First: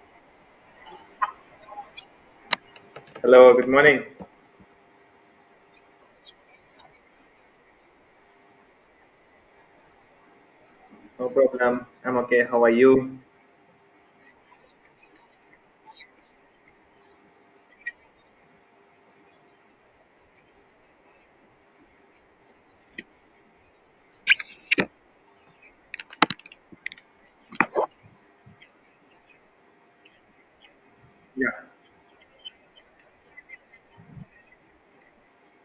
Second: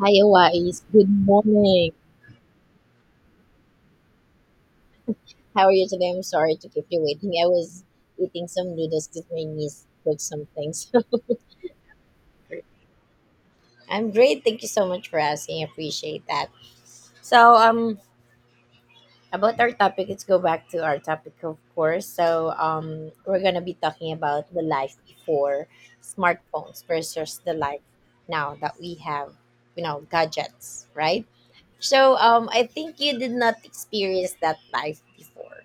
Hi, Wise. Good morning. Hello, good morning. How are you today? I'm sorry to keep you waiting. I was eating some noodles because my niece cooked some things. No problem. I'm okay. How are you? I'm great. Thank you so much for asking. I appreciate that. So, about our topic, let's go back to our topic, of course. So, we're gonna be talking about the life before smartphones versus the life now that we have, gadgets, right? Yeah. So, I think you did not experience that life before,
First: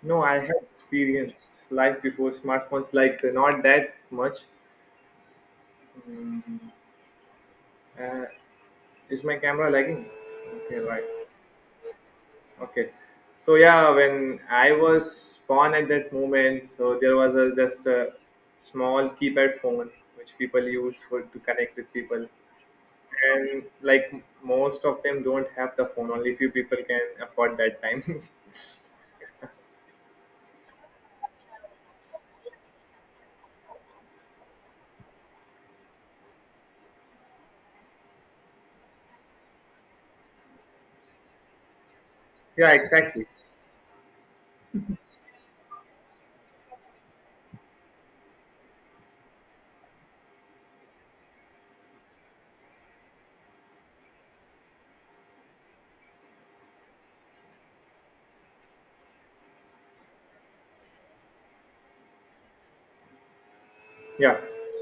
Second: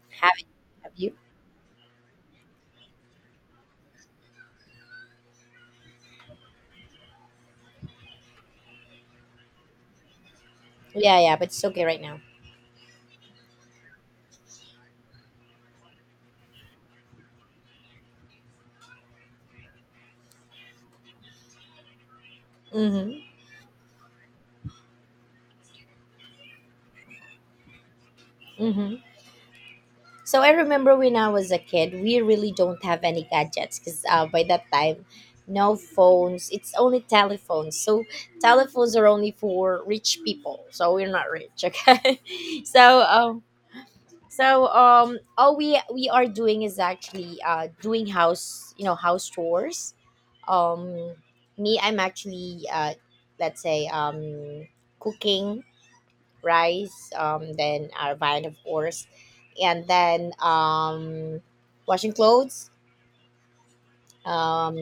No, I have you? have Have you? experienced life before smartphones, like not that much. Mm, uh, is my camera lagging? Okay, right. Yeah, yeah, but it's okay right now. Okay. So yeah, when I was born at that moment, so there was a, just a small keypad phone which people used for to connect with people, Mm-hmm. and like most of them don't have the phone. Only few people can afford that time. Mm-hmm. So I remember when I was a kid, we really don't have any gadgets because by that time, no phones. It's only telephones. So telephones are only for rich people. So we're not rich, okay? Yeah, so exactly. um, all we are doing is actually doing house you know house chores. Um, me, I'm actually let's say cooking rice, then our vine, of course, and then washing clothes, Yeah. um,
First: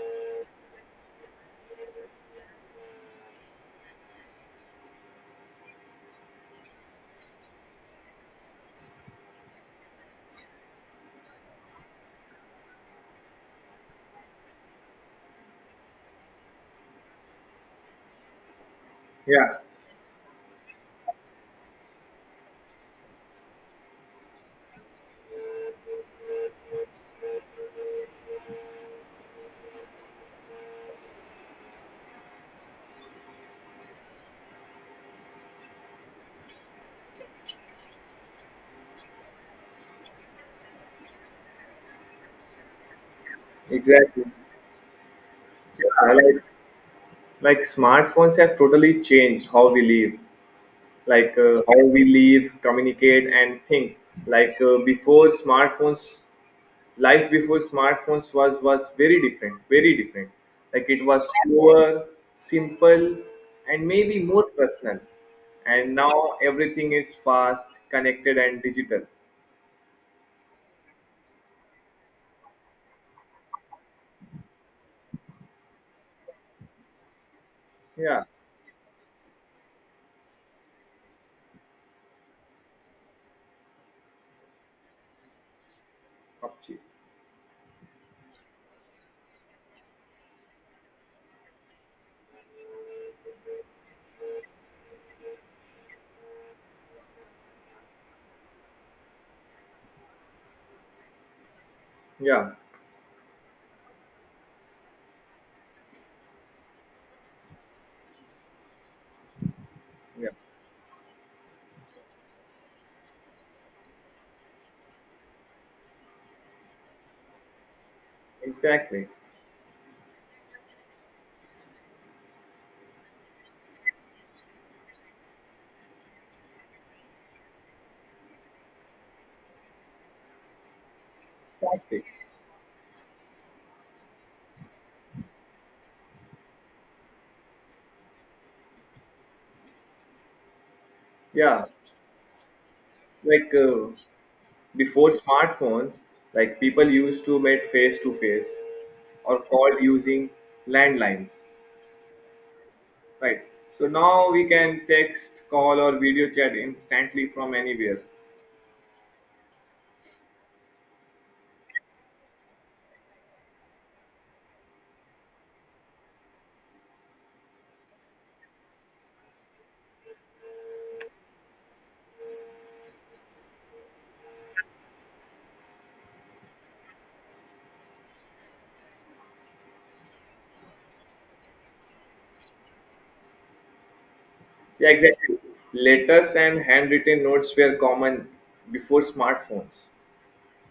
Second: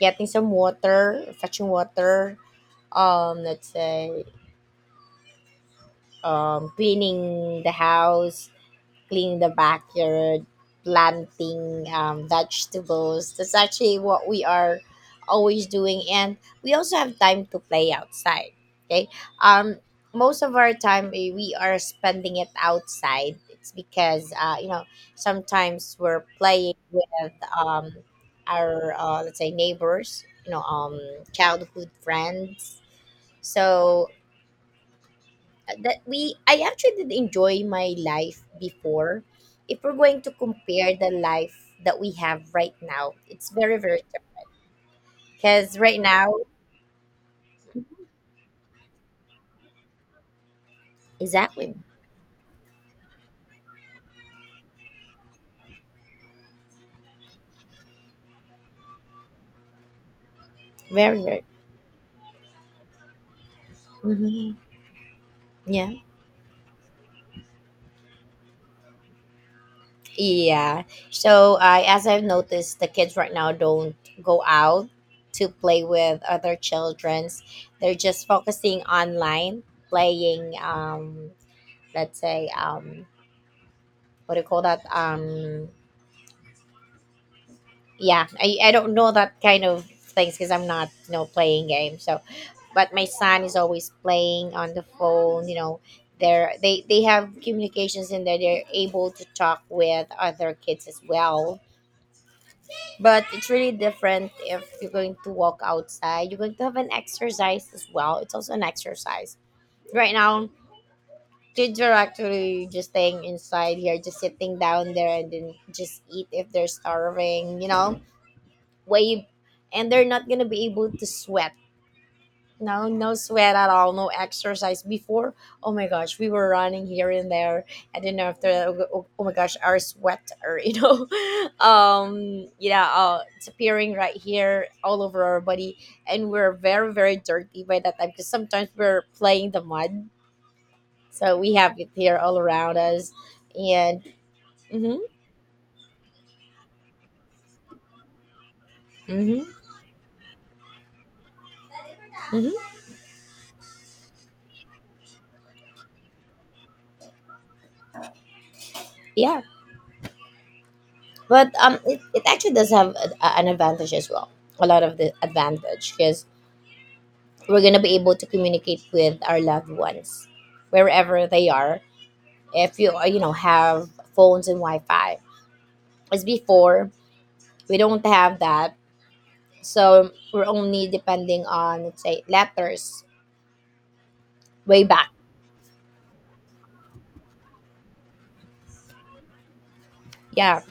getting some water, fetching water, let's say cleaning the house, cleaning the backyard, planting vegetables. That's actually what we are always doing, and we also have time to play outside. Okay, Yeah, um, most of our time we are spending it outside. It's because sometimes we're playing with our let's say neighbors, childhood friends. So that we I actually did enjoy my life before. If we're going to compare the life that we have right now, it's very, very exactly. because right Yeah, now, like smartphones have totally changed how we live, exactly. how we live, communicate, and think. Before smartphones, life before smartphones was very different, very different. Like it Very, was very. slower, simple, and maybe more Hmm. personal. Yeah, And now everything is fast, connected, and digital. yeah. So I as I've noticed, the kids right now don't go out to play with other childrens. They're Yeah, just focusing online playing. Let's say what do you call that? Akshi. yeah, I don't know that kind of things because I'm not playing games, so. But my son is always playing on the phone, they have communications in there, they're able to talk with other kids as well. Yeah, But it's really different if you're going to walk outside, you're going to have an exercise as well, it's also an exercise. Right yeah, now, kids are actually just staying inside here, just sitting down there and then just eat if they're starving. exactly. Wave. And they're not gonna be able to sweat, no, no sweat at all, no exercise before. Oh my gosh, we were running here and there, and then after, oh, oh my gosh, our sweat, or Exactly. Yeah, it's appearing right here all over our body, and we're very, very dirty by that time because sometimes we're playing the mud, so we Yeah, have it here all around us. like uh, And mm-hmm, Before smartphones, like people used to meet face to face or mm-hmm, called using landlines, mm-hmm. right? So now we can text, call, or video chat instantly from anywhere. Yeah. But it actually does have an advantage as well. A lot of the advantage because we're gonna be able to communicate with our loved ones wherever they are. If you you know have phones and Wi-Fi, as before we don't have that, so we're only depending on, let's say, letters way Yeah, back. exactly. Letters and handwritten notes were common before smartphones. Yeah,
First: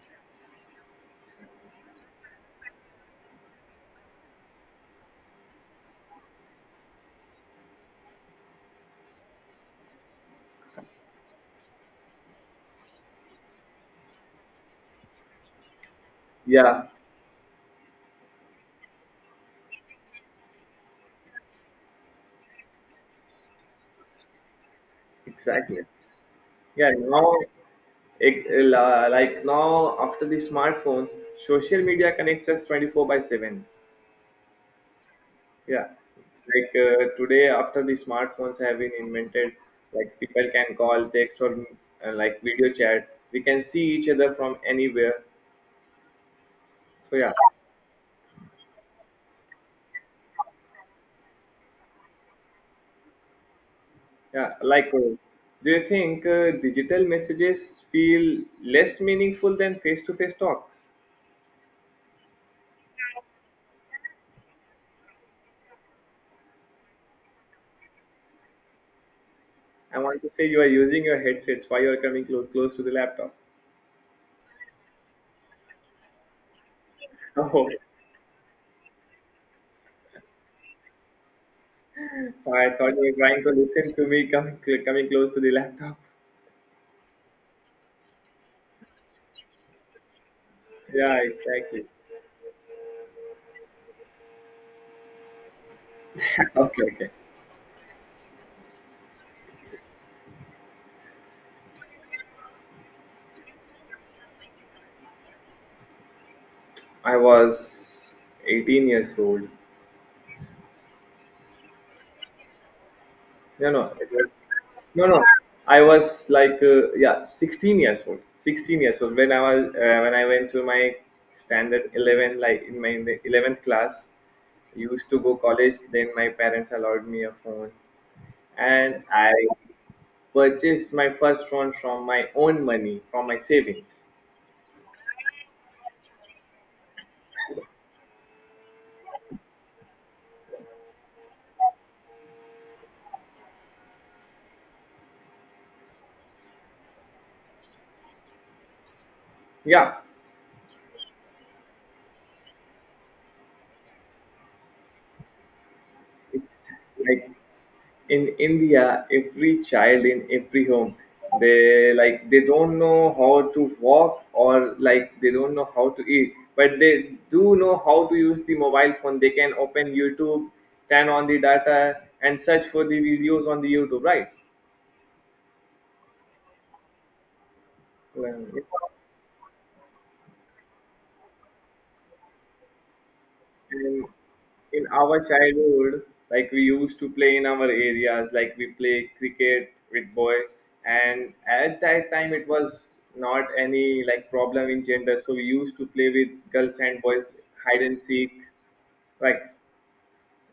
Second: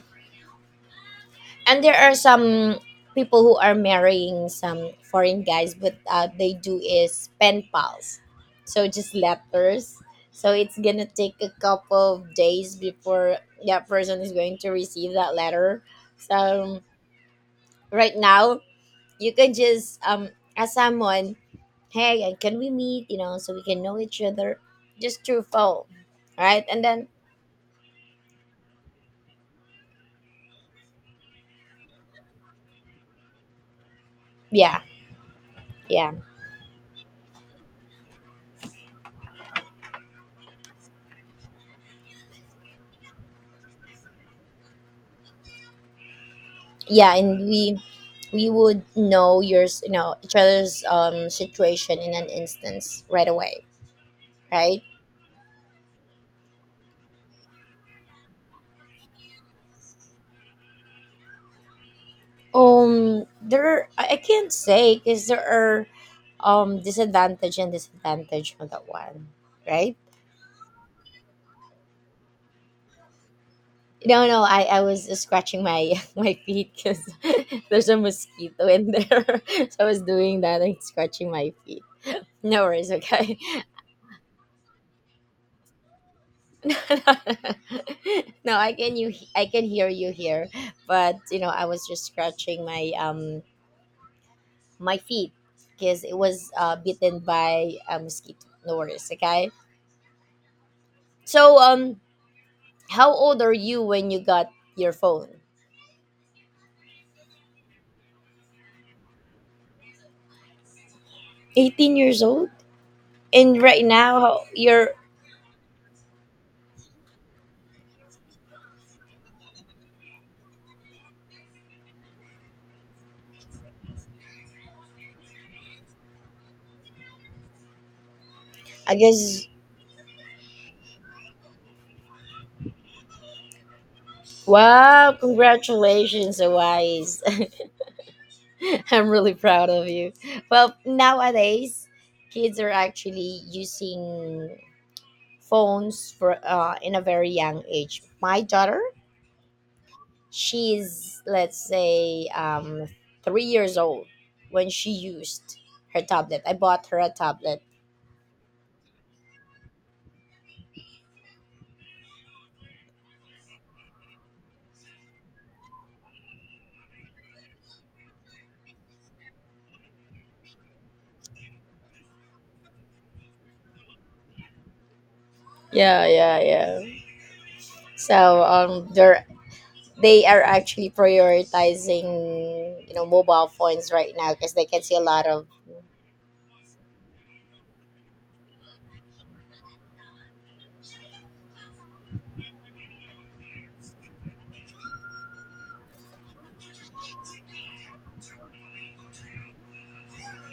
and there are some people who are marrying some foreign guys, but they do is pen pals, so just letters, so it's gonna take a couple of days before that person is going to receive that letter. So Yeah, right now you can just ask someone, hey, can we meet you know so we can know each other just through exactly. phone, right? And Yeah, then now, like now, after the smartphones, social media connects us 24 by 7. yeah, Yeah, yeah, today after the smartphones have been invented, like people can call, text, or like video chat. We can see each other from anywhere. yeah, So yeah, and we would know yours you know each other's situation in an instance right away, yeah. right. Like, do you think digital messages feel less meaningful than face-to-face talks? There, I can't say because there are disadvantage and disadvantage on that one, right. I want to say you are using your headsets. Why you are coming close to the laptop? No, no, I was just scratching my my feet because there's a mosquito in there. So I was doing that and scratching my feet. Oh, No I thought worries, you were okay. trying to listen to me coming close to the laptop. No, I can hear you here, but Yeah, I exactly. was just scratching my my feet because it was Okay, okay. bitten by a mosquito. No worries, okay. So how old are you when you got your phone? I was 18 years old. 18 years old, and No, no, right it now was, you're, no, no. I was like yeah, 16 years old. 16 years old when I was when I went to my standard 11, like in the 11th class. Used to go college. Then my parents allowed me a phone, I and I guess. purchased my first phone from my own money, from my savings. Wow, congratulations, Wise. I'm really proud of you. Well, nowadays kids are actually using phones for in a very young age. My daughter, Yeah, she's, let's say, 3 years old when she used her tablet. I it's bought her a like tablet. in India, every child in every home, they don't know how to walk or like they don't know how to eat, but they do know how to use the mobile phone. They can open YouTube, turn on the data, and search for the videos on the YouTube, right? Yeah, yeah, yeah. Well, So they are actually prioritizing mobile phones and right now because they can in see a our lot of, childhood, like we used to play in our areas, like we play cricket with boys, and at that time it was not any like problem in gender, so we used to play with girls and boys, hide and seek. Like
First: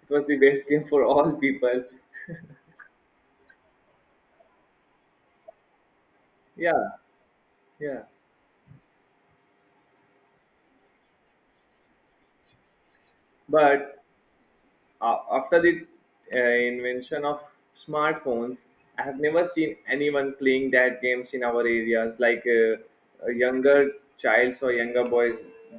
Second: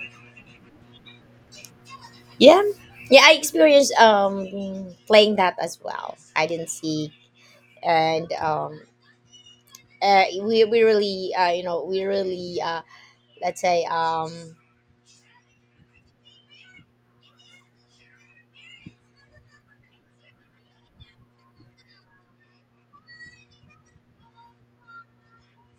it was the best game for all people. yeah, yeah. I experienced playing that as well. I didn't Yeah, see. yeah. And we really let's say But after the invention of smartphones, I have never seen anyone playing that games in our areas. Younger childs or younger boys,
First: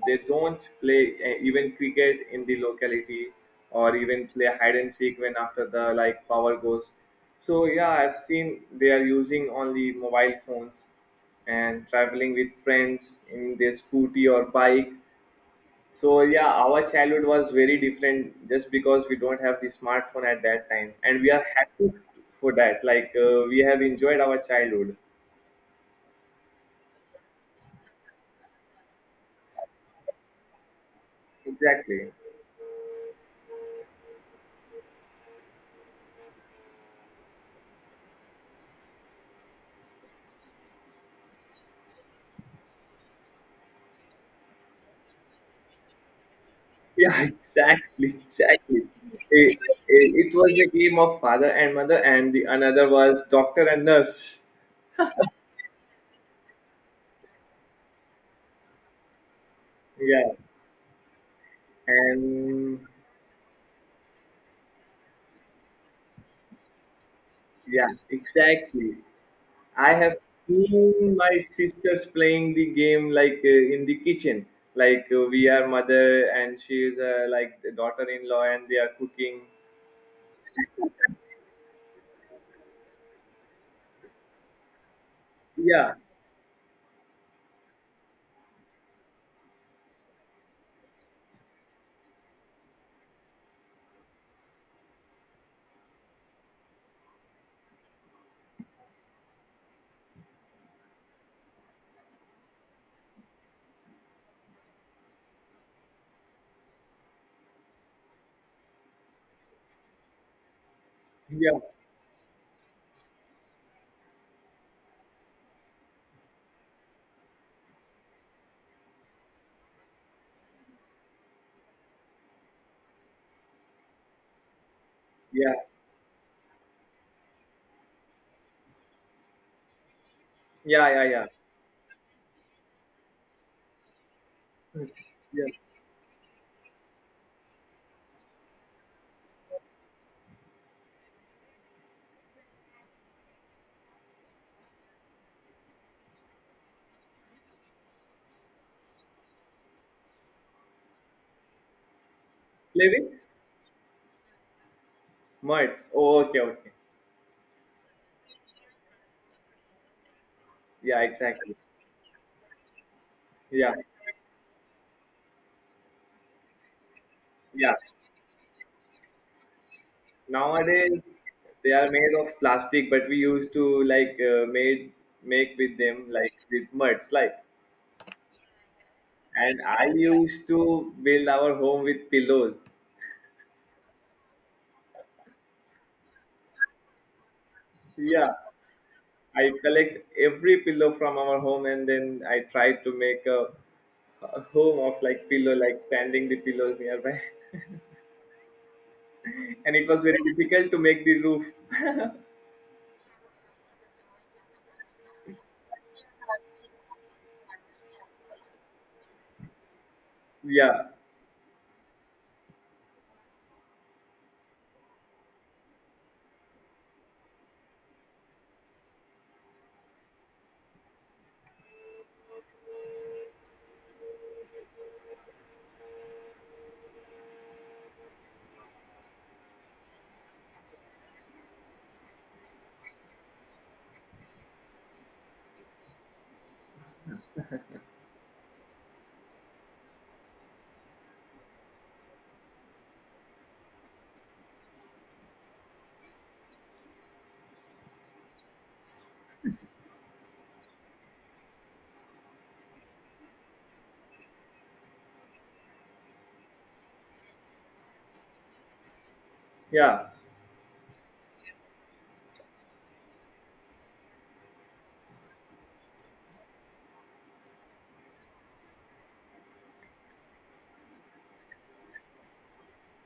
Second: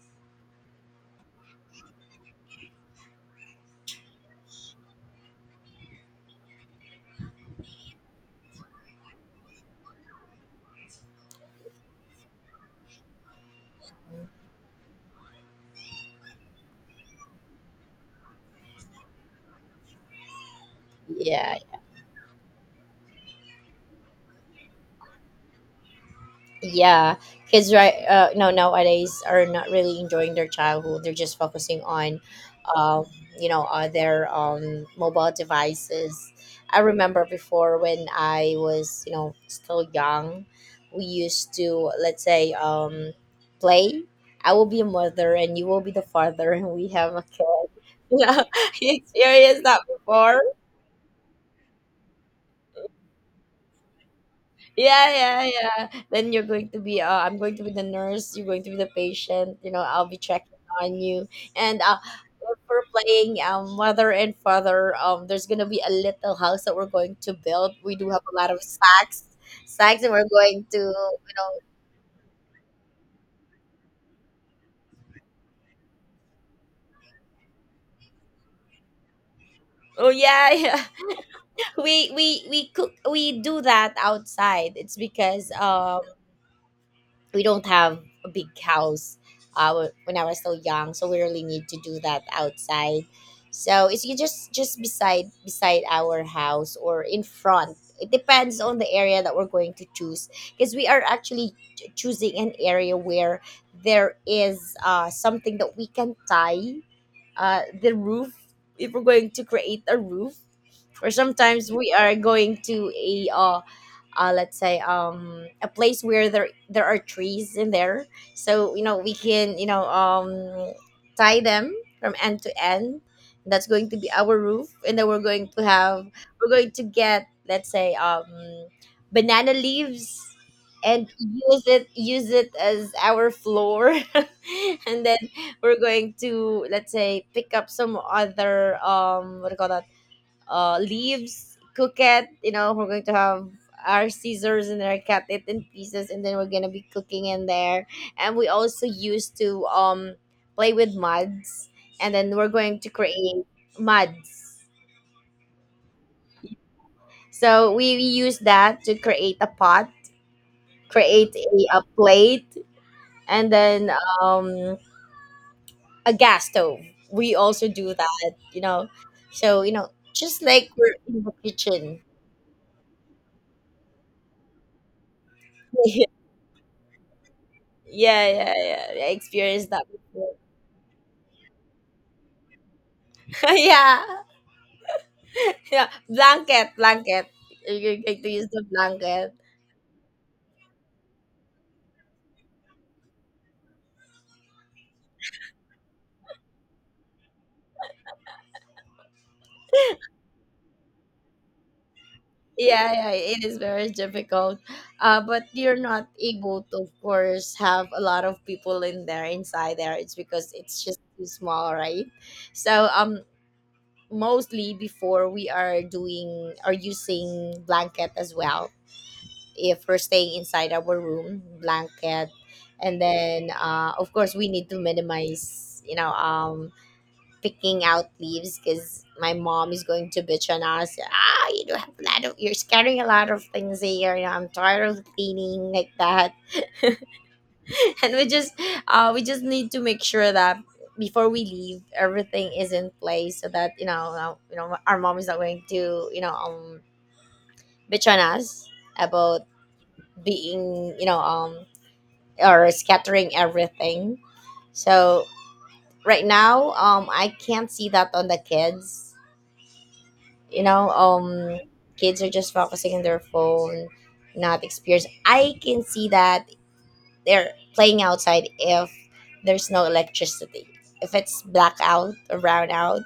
they don't play even cricket in the locality or even play hide and seek when after the like power goes. So yeah, I've seen they are using only mobile phones and traveling with friends in their scooty or bike. So yeah, our childhood was very different just because we don't have the smartphone at that time, and we are yeah, happy for that. We have enjoyed our childhood. yeah. Kids nowadays are not really enjoying their childhood, they're just focusing Exactly. on um their mobile devices. I remember before when I was, still young, we used to, let's say, play. I will be a mother and you will be the father and we have Yeah, a kid. exactly, Yeah, exactly. you It, experienced that it before. was a game of father and mother, and the another was doctor and nurse. Yeah, yeah, yeah. Then you're going to be I'm going to be the nurse, you're going to be the patient, I'll be Yeah, checking on you. And and for playing mother and father, there's gonna be a little house that we're going to build. yeah, We do have a lot of exactly. sacks. I Sacks and have we're going to, seen my sisters playing the game in the kitchen, we are mother and she is like the daughter-in-law and they are cooking. oh yeah, yeah. We do that outside. It's because Yeah, we don't have a big house, uh, when I was still young, so we really need to do that outside. So it's you just beside our house or in front. It depends on the area that we're going to choose because we are actually choosing an area where there is something that we can tie the roof if we're going to create a roof, or yeah, sometimes we are going to a let's say a place where there are trees in there, so we can tie them from end to end. That's going to be our roof, and then yeah, we're going to get, let's say, banana leaves yeah, yeah, and yeah. Use it as our floor. And then Yeah. we're going to, let's say, pick up some other what do you call that, leaves, cook it, we're going to have our scissors and our cut it in pieces, and then we're gonna be cooking in there. And we also used to play with muds, and then we're going to Living? create muds, Merds. Oh, okay, okay. so we use that to create a pot, Yeah, create exactly. A plate, and Yeah, then um a gas stove. We also yeah. do that. So, just like we're Nowadays in the they are kitchen. made of plastic, but we used to like made make with Yeah, them like with merds, like. yeah, yeah. I And experienced that I before. used to build our home with pillows. Yeah. Yeah. Blanket, blanket. You get to Yeah, use the blanket. I collect every pillow from our home and then I try to make a home of like pillow, like standing the pillows nearby. And it was very difficult to make the roof. Yeah, yeah, it is very difficult. But you're not able to, of course, have a lot of people in there, inside there. It's because it's Yeah, just too small, right? So, mostly before we are doing or using blanket as well, if we're staying inside our room, blanket. And then of course, we need to minimize picking out leaves because my mom is going to bitch on us. You do have a lot of you're scattering a lot of things here, I'm tired of cleaning like that. And we just need to make sure that before we leave everything is in place, so that our mom is not going to bitch on us about being, or scattering everything. So right now, I can't see that on the kids. yeah, You know, um, kids are just focusing on their phone, not experience. I can see that they're playing outside if there's no electricity. If it's blackout or brown out,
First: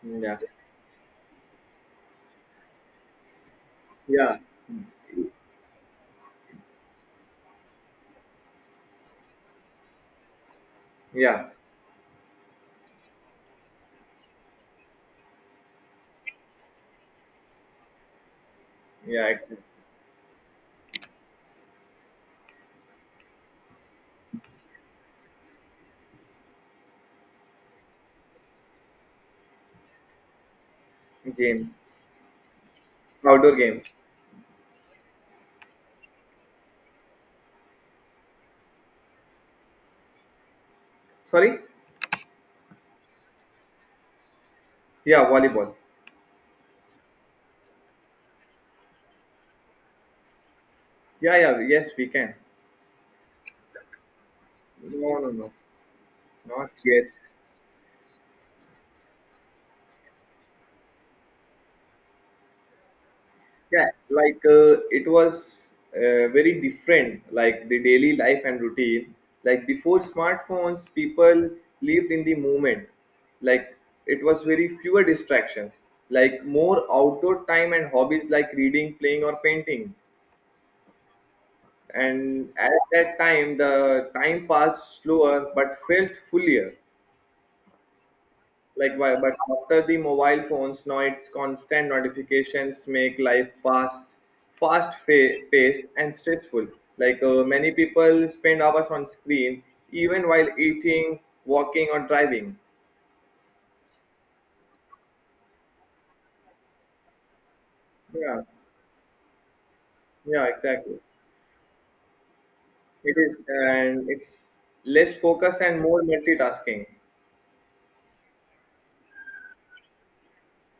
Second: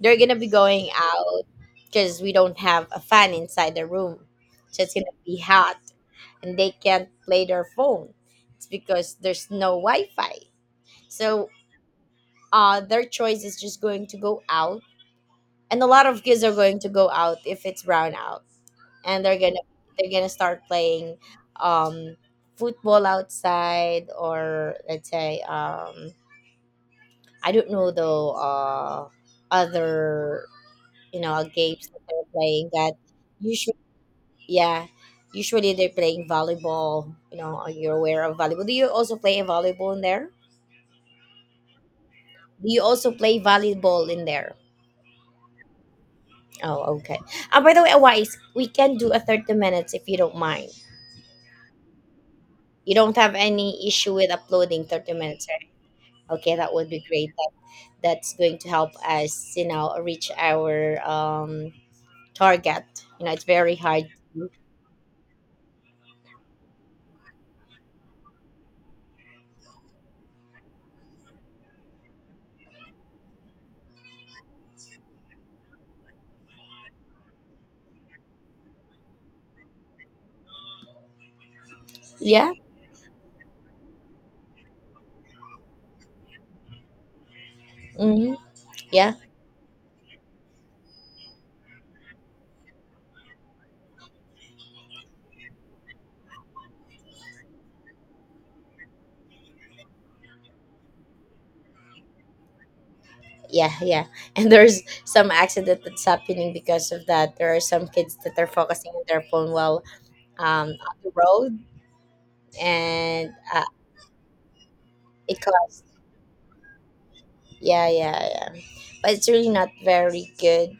they're gonna yeah, be going out because we don't have a fan inside the room, yeah, so it's gonna be hot, and they can't play their phone. It's because there's no Wi-Fi. yeah, So their choice is just going to go out, and a lot of kids are going to go out if it's brown out, and yeah. they're gonna they're gonna start playing um, football outside, or let's say I don't know though, other games Games, that they're playing that outdoor usually, games. yeah, usually they're playing volleyball. Are you aware of volleyball? Do you also play volleyball in there? Sorry? Do you also play volleyball in there? Yeah, volleyball. Oh, okay. By the way, Wise, we can do a 30 minutes if you don't mind. Yeah, yeah, yes, we can. You don't have any issue with uploading 30 No, no, minutes, no, right? Okay, not that would be yet. great. That's going to help us, you know, reach our target. You know, it's very Yeah hard. It was very different like the daily life and routine. Like before smartphones people lived in the moment. Like it was very fewer distractions, like more outdoor time and hobbies like reading, playing or painting, and Yeah. at that time the time passed slower but felt fuller. Mm-hmm. Like Yeah. why, but after the mobile phones now it's constant notifications make life fast, paced and stressful. Many people spend hours on screen even while eating, walking or driving. Yeah. Yeah. And there's some accident that's happening because of that. There are some kids that Yeah, are focusing on their phone while yeah, on exactly. the road, It and is, and it's less it focus causes. and more multitasking. Yeah, yeah, yeah. But it's really not very good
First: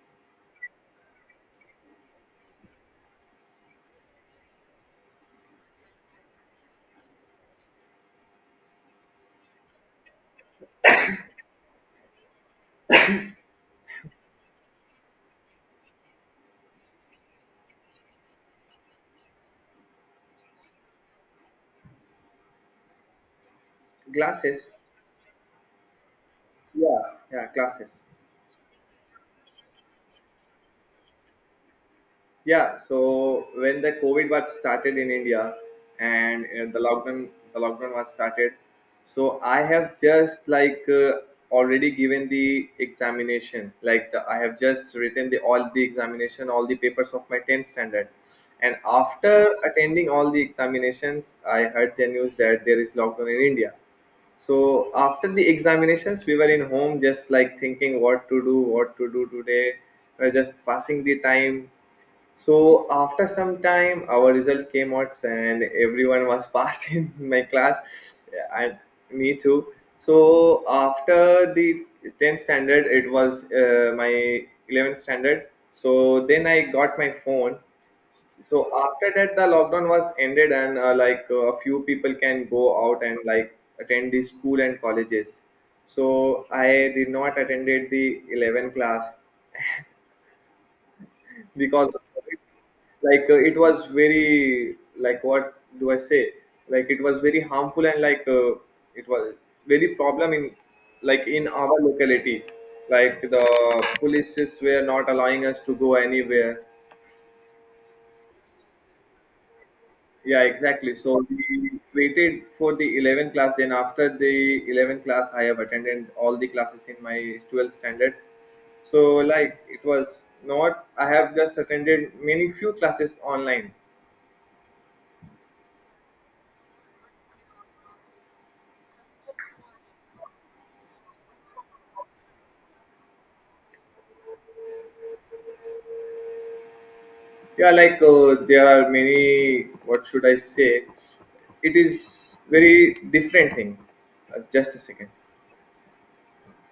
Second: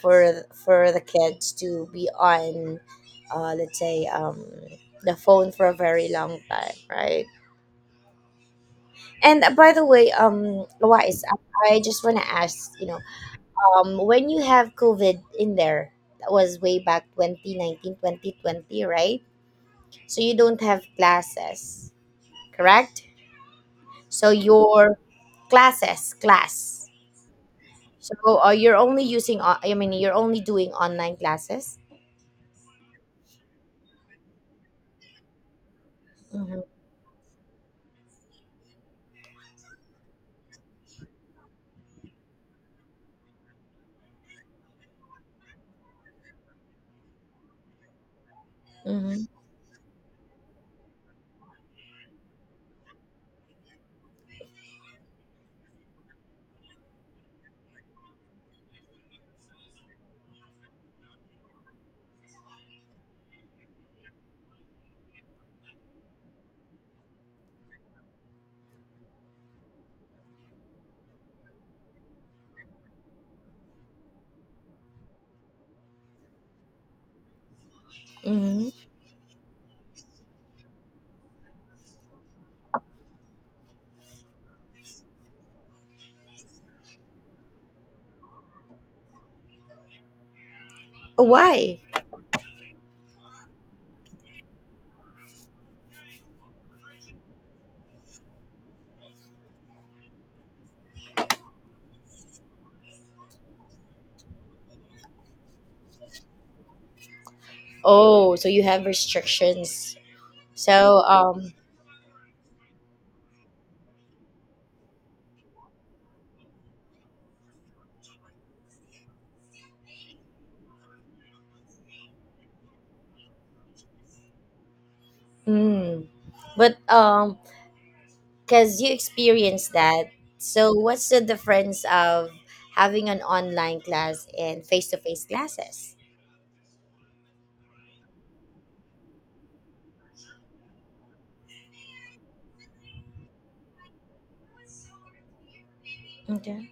for the kids to be on, let's say, the phone for a very long time, right? And by the way, Wise, I just want to ask, you know, when you have COVID in there, that was way back 2019, 2020, right? So you don't have classes, correct? So Glasses. your classes, class. Yeah, yeah, glasses. So you're only using, you're only doing online classes? Yeah, so when the COVID was started in India and Mm-hmm. the lockdown was started, so I have just already given the examination. I have just written the all the examination, all the papers of my 10th standard. And Mm-hmm. after attending all the examinations, I heard the news that there is lockdown in India. So after the examinations, we were in home just like thinking what to do today, just passing the time. So after some time, our result came out, and everyone was passed in my class, and me too. So after the 10th standard, it was my 11th standard. So then I got my phone. So Mm-hmm. after that, the lockdown was ended, and a few people can go out and like attend the school and colleges. So I did not attended the 11th class Why? because of COVID. It was very like what do I say, like it was very harmful and it was very problem in like in our locality, like the polices were not allowing us to go anywhere. Oh, so you have restrictions. Yeah, exactly. So, So we waited for the 11th class, then after the 11th class I have attended all the classes in my 12th standard. So it was not, I have just attended many few classes online. mm, but Because you experienced that, so what's the difference of having an online class and face-to-face classes? Yeah, there are many. What should I say? It is very different thing. Just a second. Okay.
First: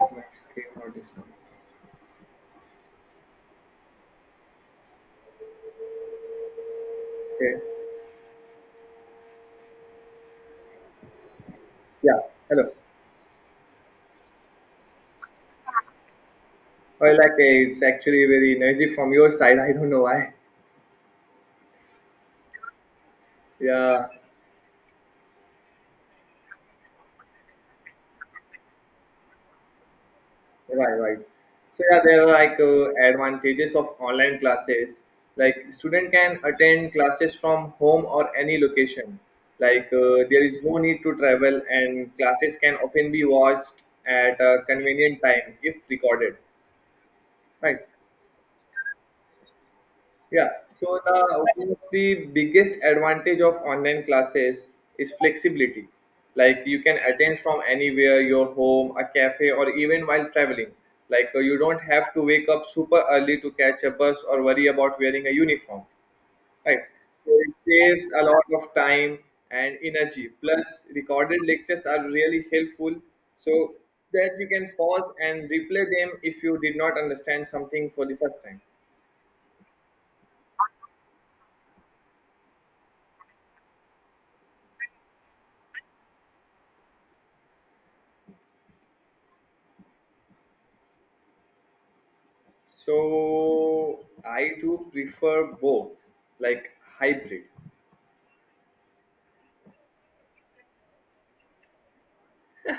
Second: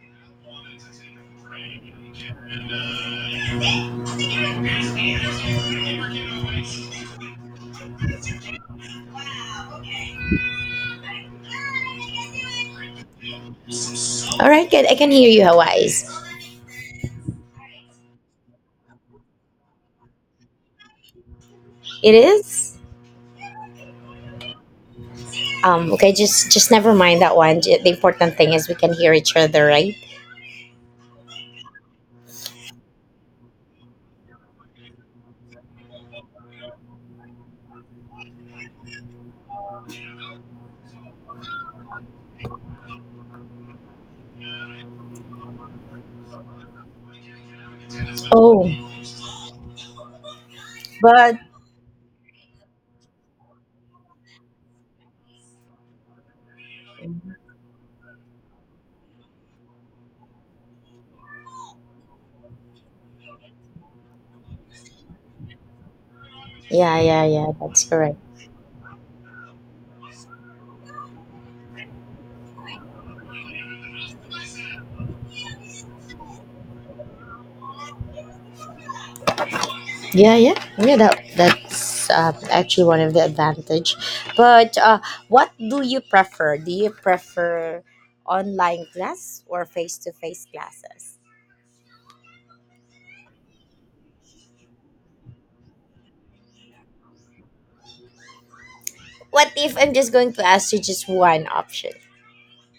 My screen not is- Okay. Yeah. Hello. All right, good. I can hear you, Hawaii's. Well, it's actually very noisy from your side. I don't know why. It is. Yeah. Okay, just never mind that one. The important thing is we can hear each other, right? Right, right. So yeah, there are advantages of online classes. Like student can attend classes from home or any location. There is no need to travel, and classes can often be watched at a convenient time if recorded. Right. Oh, Yeah. So but the one of the biggest advantage of online classes is flexibility. Like you can attend from anywhere, your home, a cafe, or even while traveling. You don't have to wake up super early to catch a bus or worry about wearing a uniform. Right. yeah, yeah, So yeah. it That's saves correct. a lot of time and energy. Plus, recorded lectures are really helpful. So that you can pause and replay them if you did not understand something for the first time. Yeah, yeah, yeah. That's actually one of the advantage. But what do you prefer? Do you prefer online class or face to face classes? So I do prefer both, like hybrid. What if I'm just going to ask you just one option?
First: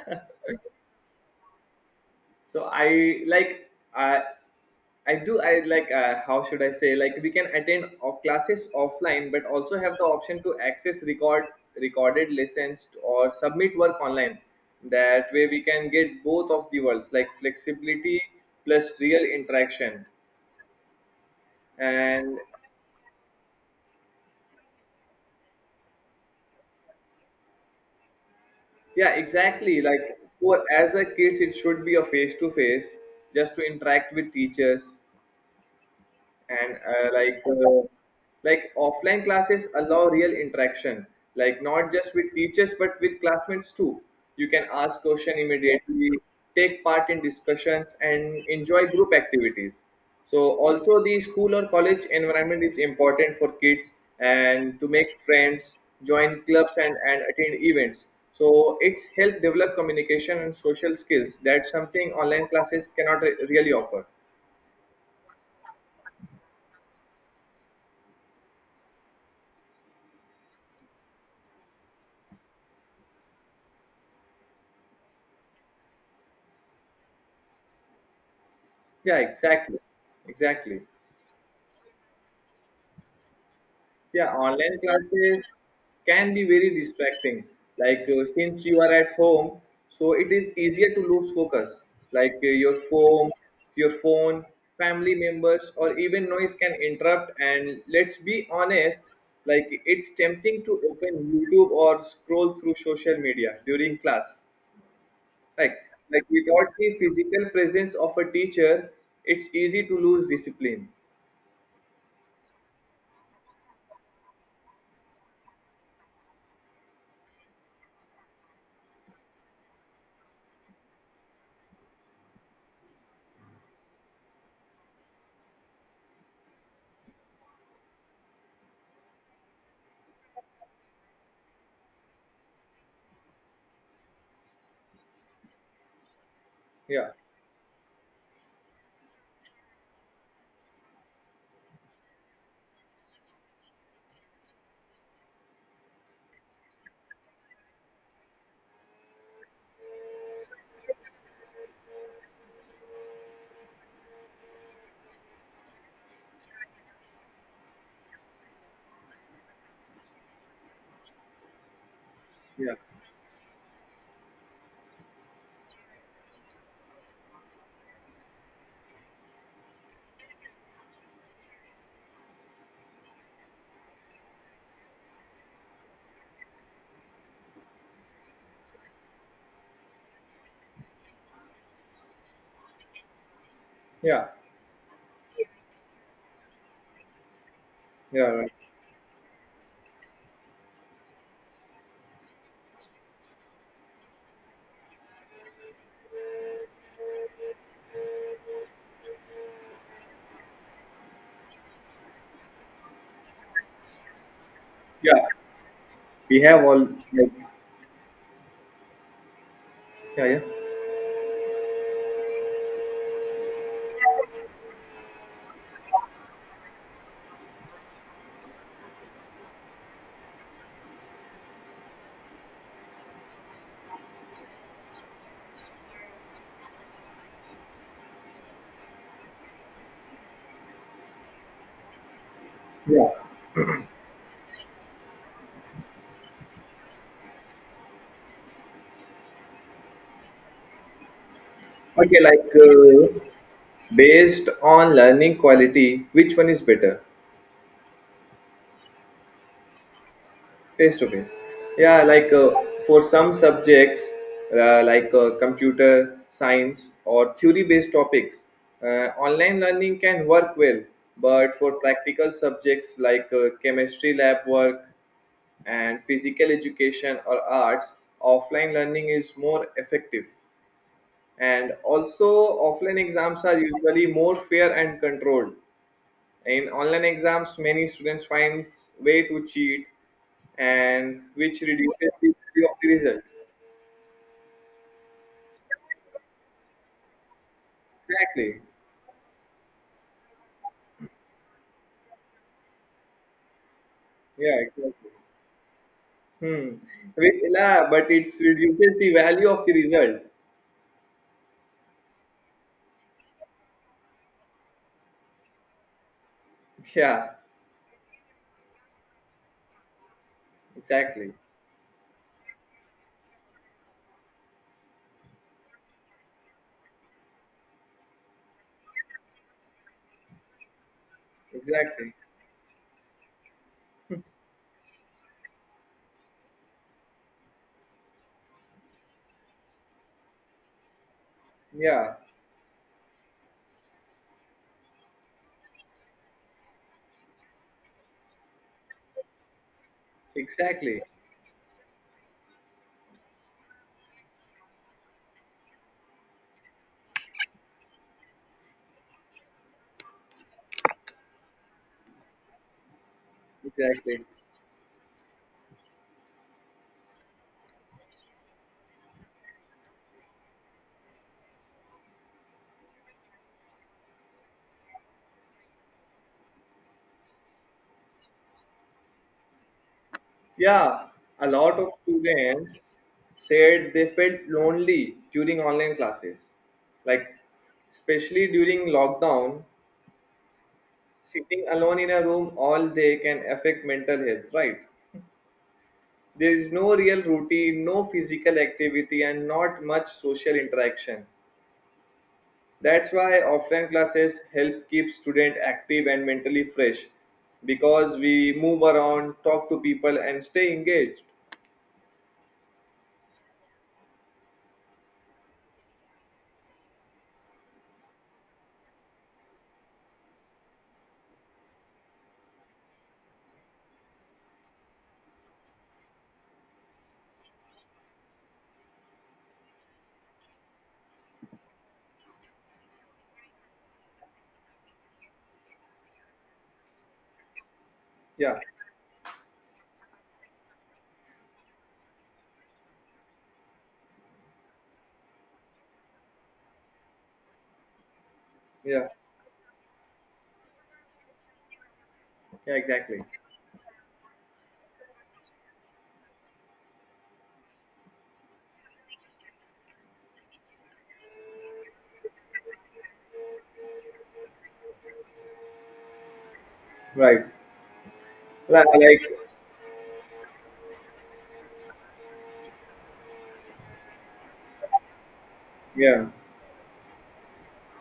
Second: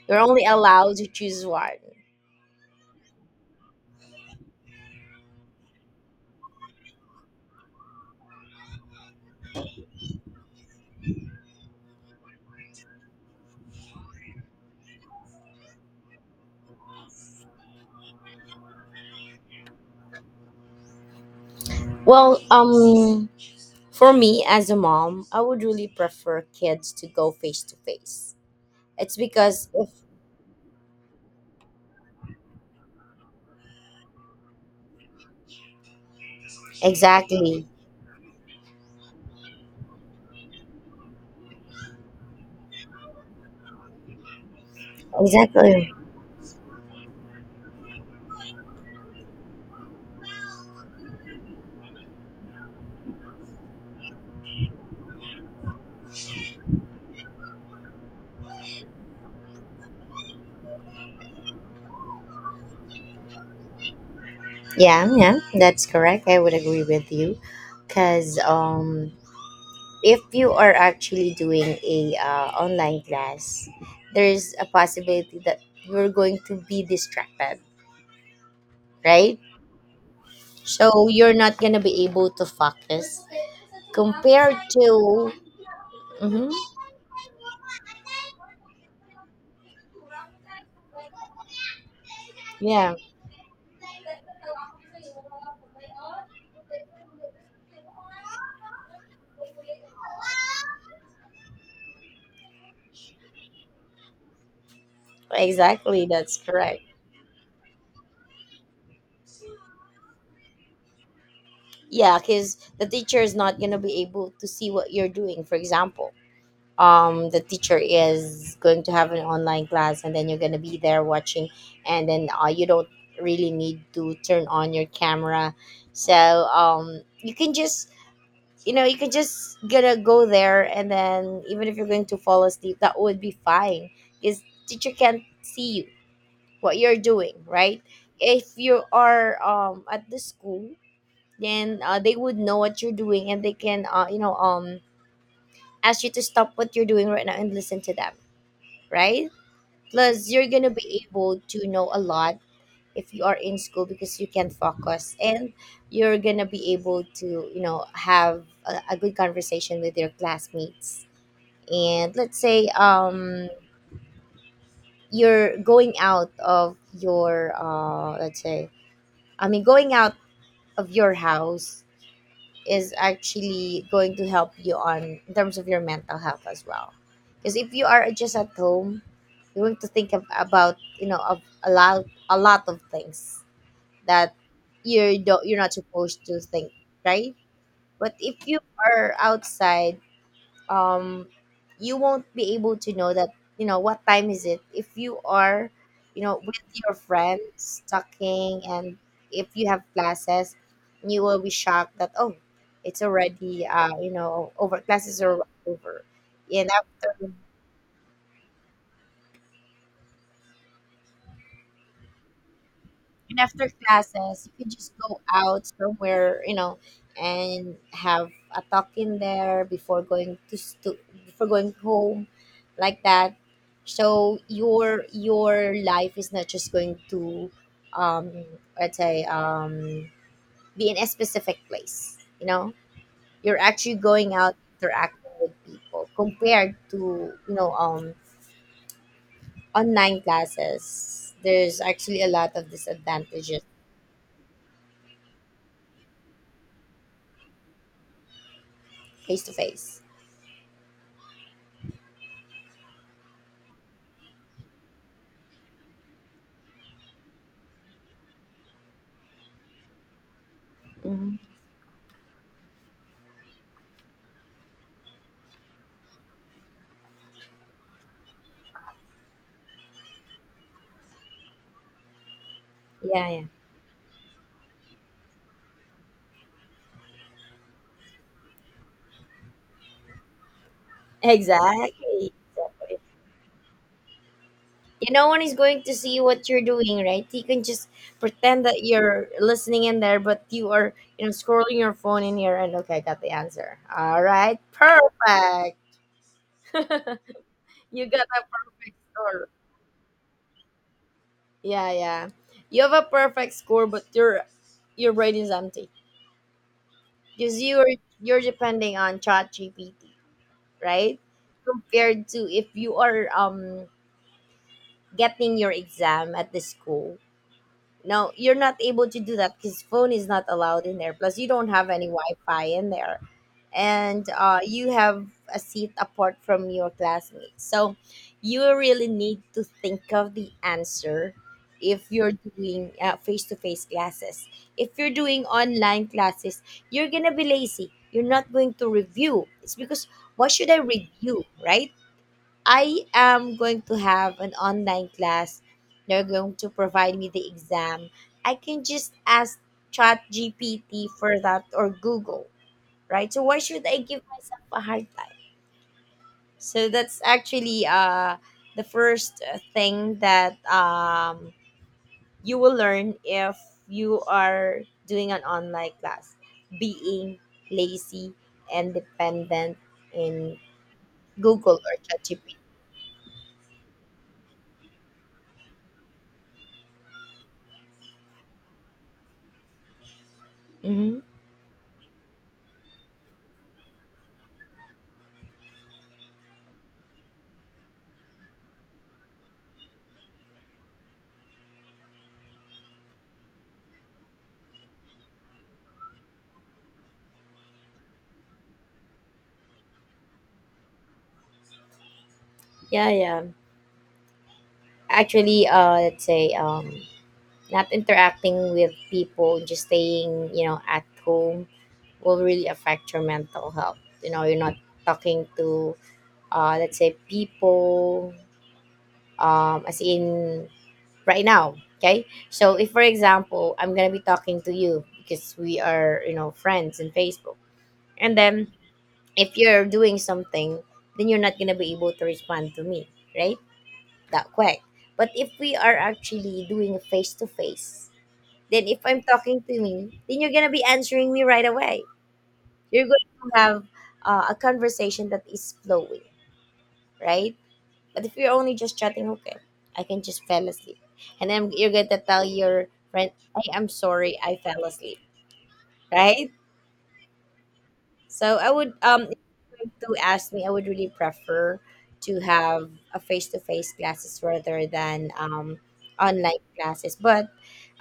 You're only allowed to choose one. So I like I I do I like how should I say, like we can attend of classes offline, but also have the option to access recorded lessons or submit work online. That way we can get both of the worlds like flexibility plus real interaction and Well, for me as a mom, I would really prefer kids to go face to face. Yeah, It's because exactly. if Like for as a kids, it should be a face to face, just to interact with teachers, and exactly, like offline classes allow real interaction, like not just with teachers but with classmates too. You can ask question exactly. immediately, take part in discussions and enjoy group activities. So also the school or college environment is important for kids and to make friends, join clubs and attend events. So it's help develop communication and social skills. That's something online classes cannot really offer. Yeah, yeah, that's correct. I would agree with you, because if you are actually doing a online class, there's a possibility that you're going to be distracted, Yeah, right? exactly, exactly. So you're not gonna be able to focus Yeah, compared online to. classes can be hmm very distracting. Since you are at home, so it is easier to lose focus. Like uh, your Yeah, phone, your phone, family members, or even noise can interrupt. And let's be honest, like it's tempting to open YouTube or scroll through social media during class. Like exactly. like That's without correct. the physical presence of a teacher, it's easy to lose discipline. Yeah, because the teacher is not going to be able to see what you're doing. For example, the teacher is going to have an online class, and then you're going to be there watching, and then you don't really need to turn on your camera. So you can just, you know, you can just gonna go there, and then even if you're going to fall asleep, that would be fine, because teacher can't see you what you're Yeah, doing, right? If you are at the school, then they would know what you're doing, and they can ask you to stop what you're doing right now and listen to them, right? Plus you're gonna be able to know a lot if you are in school, because you can focus, and you're gonna be able to, you know, have a good conversation with your classmates. And let's say yeah, you're going out of your let's say I mean going out of your house is actually going to help you on in terms of your mental health as well. Because if you are just at home, you're going to think of, about, you know, of a lot of things yeah, that you're not supposed to think, right? But yeah, if right. you are outside, um you won't be able to know that, you know, what time is it if you are, you know, with your friends talking, and if you have classes you will be shocked that, oh, it's already you know, over, classes Yeah. are over. We have and all like after yeah yeah. And after classes, you could just go out somewhere, you know, and have a talk in there before going to stu- before going home, like that. So your life is not just going to, um, let's say, um, be in a specific place. You know, Yeah. you're actually going out interacting with people compared to, you know, online classes. There's Okay, actually a lot of disadvantages. based on learning quality which one is better, Face to face. face to face. Yeah for some subjects, computer science or theory based topics, online learning can work well. But for practical subjects like chemistry lab work and physical education or arts, offline learning is more effective. And also offline Yeah, yeah. exams are usually more fair and controlled. In online exams many students find way to cheat, and which reduces the Exactly. value of the result. Yeah, no one is going to see what you're doing, right? You can just Exactly. pretend that you're listening in there, but you are, you know, scrolling your phone in here, and okay, I got the answer. All right. Yeah, exactly. Perfect. Hmm. Which- yeah, You but got it a reduces perfect the value score. of the result. Yeah, yeah. You have a perfect score, but your brain is empty. Yeah, Because you're depending on ChatGPT, right? exactly, Compared to if you are getting your exam at the school. No, you're not able to do that, because phone is not allowed in there. Plus, you don't have any exactly, Wi-Fi in there, and you have a seat apart from your classmates. So, you really need to think of the answer if yeah, you're doing face-to-face classes. If you're doing online classes, you're gonna be lazy. You're not going to review. It's because why should I exactly, review, right? I am going to have an online class. They're going to provide me the exam. I can just ask Chat GPT for that or Google, right? So why should I give exactly. myself a hard time? So that's actually the first thing that you will learn if you are doing an online class: being lazy and dependent in Yeah, a Google lot of or ChatGPT. students said they felt lonely during online classes. Like, especially during lockdown, Mm-hmm. sitting alone in a room all day can affect mental health, right? There is no real routine, no physical activity, and not much social interaction. That's why offline classes help keep students active and mentally fresh because we move around, talk to people, and stay engaged. Yeah, yeah. Actually let's say not interacting with people, just staying, you know, at home, will really affect your mental health. You know, you're not talking to let's say people, as in right now. Okay, so if, for example, I'm gonna be talking to you because we are, you know, friends in Facebook, and Yeah, then if you're doing something then you're not gonna be able to respond to me, right, that way. But if we are actually doing face to face, then if yeah, I'm talking to me, then you're gonna be answering me right away. yeah, You're exactly. going to have a conversation that is flowing, right? But if you're only just chatting, okay, I can just fell asleep, and then you're going to tell your friend, "Hey, I'm sorry, I fell asleep," right? Right. So I Li- would Like, if you were to ask me, I would really prefer to have a face to face classes rather than yeah, online classes. But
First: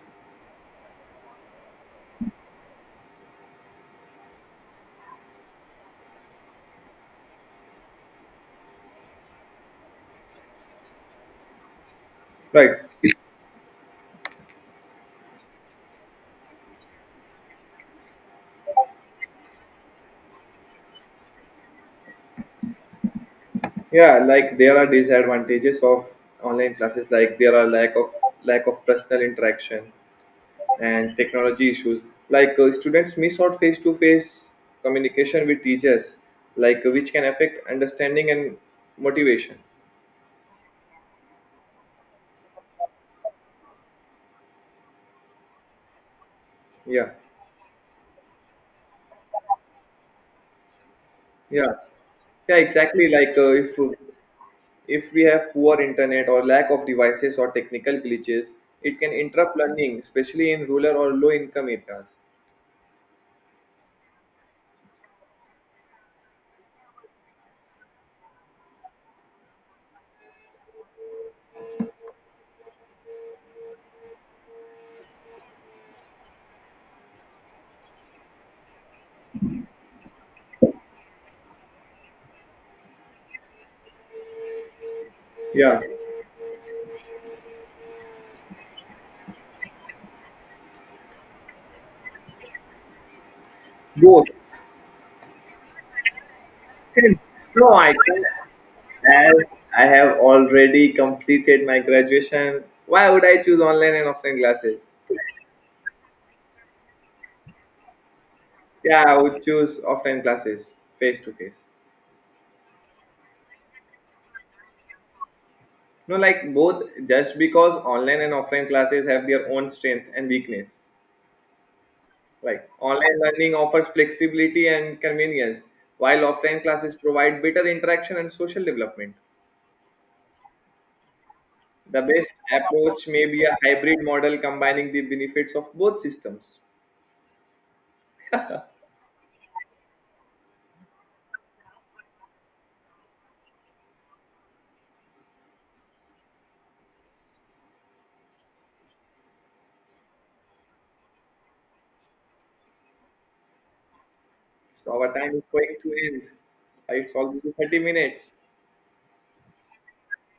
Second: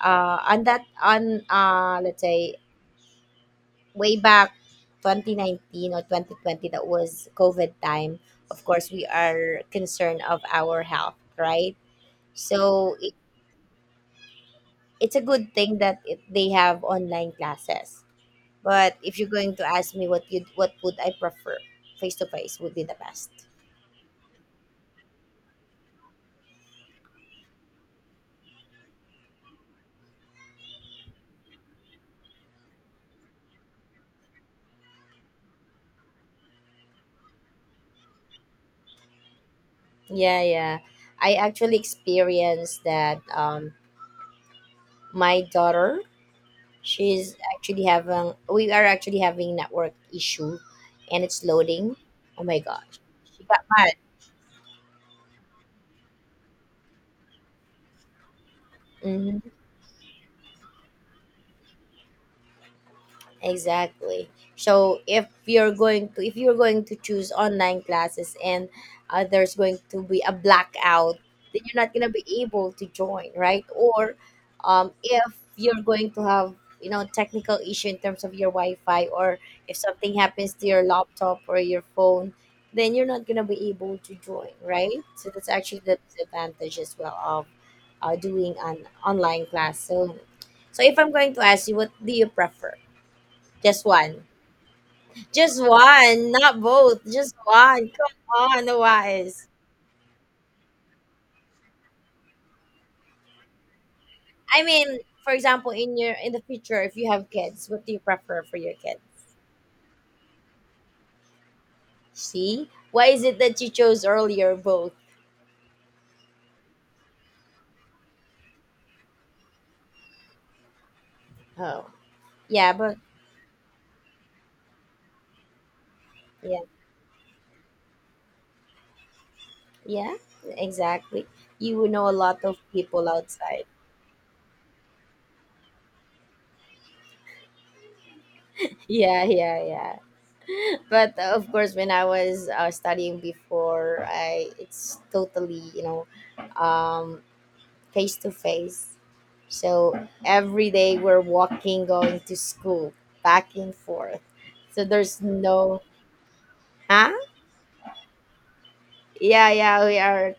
on that on let's say way back 2019 or 2020 that was COVID time, of course we are concerned of our health, right? So right. It's a good thing that they have online classes. But if you're going to ask me what would I prefer, face to face would be the best. Yeah, like there are disadvantages of online classes, like there are lack of personal interaction and technology issues. Students miss out face-to-face communication with teachers, like which can affect understanding and motivation. Yeah, yeah. I actually experienced that. My daughter, Yeah, she's actually having. We are actually having network issue, and it's yeah, loading. Oh yeah. my gosh, Exactly. Like she uh, got if mad. if we have poor internet or lack of devices or technical glitches, it can Mhm. interrupt learning, especially in rural or low-income areas. Exactly. So if you're going to choose online classes, and there's going to be a blackout, then you're not gonna be able to join, right? Or if you're going to have, you know, technical issue in terms of your Wi-Fi, or if something happens to your laptop or your phone, then you're not gonna be able to join, right? So that's Yeah. actually the disadvantage as well of doing an online class. So so if I'm going to ask you, what do you prefer? Just one. Both. Just one, not both. Since Just no, one. I think Come on, as Wise. I have already completed my graduation, why would I choose online and offline I classes? mean, for example, in your in the future, if you have kids, what do you prefer for your kids? Yeah, I would choose offline classes, face to face. See? Why is it that you chose earlier both? No, like both, just because online and offline classes have their own strength and weakness. Oh. Like Yeah, but online learning offers flexibility and convenience, while offline yeah. classes provide better interaction and social development. Yeah, exactly. You would The know a best lot of approach people may be a outside. hybrid model combining the benefits of both systems. Yeah, yeah, yeah. But of course, when I was studying before, I it's totally, you know, um, face to face. So every day we're walking, going to school, back and forth. So So our there's time is going no, to end. huh? It's already 30 minutes. Yeah, yeah, we are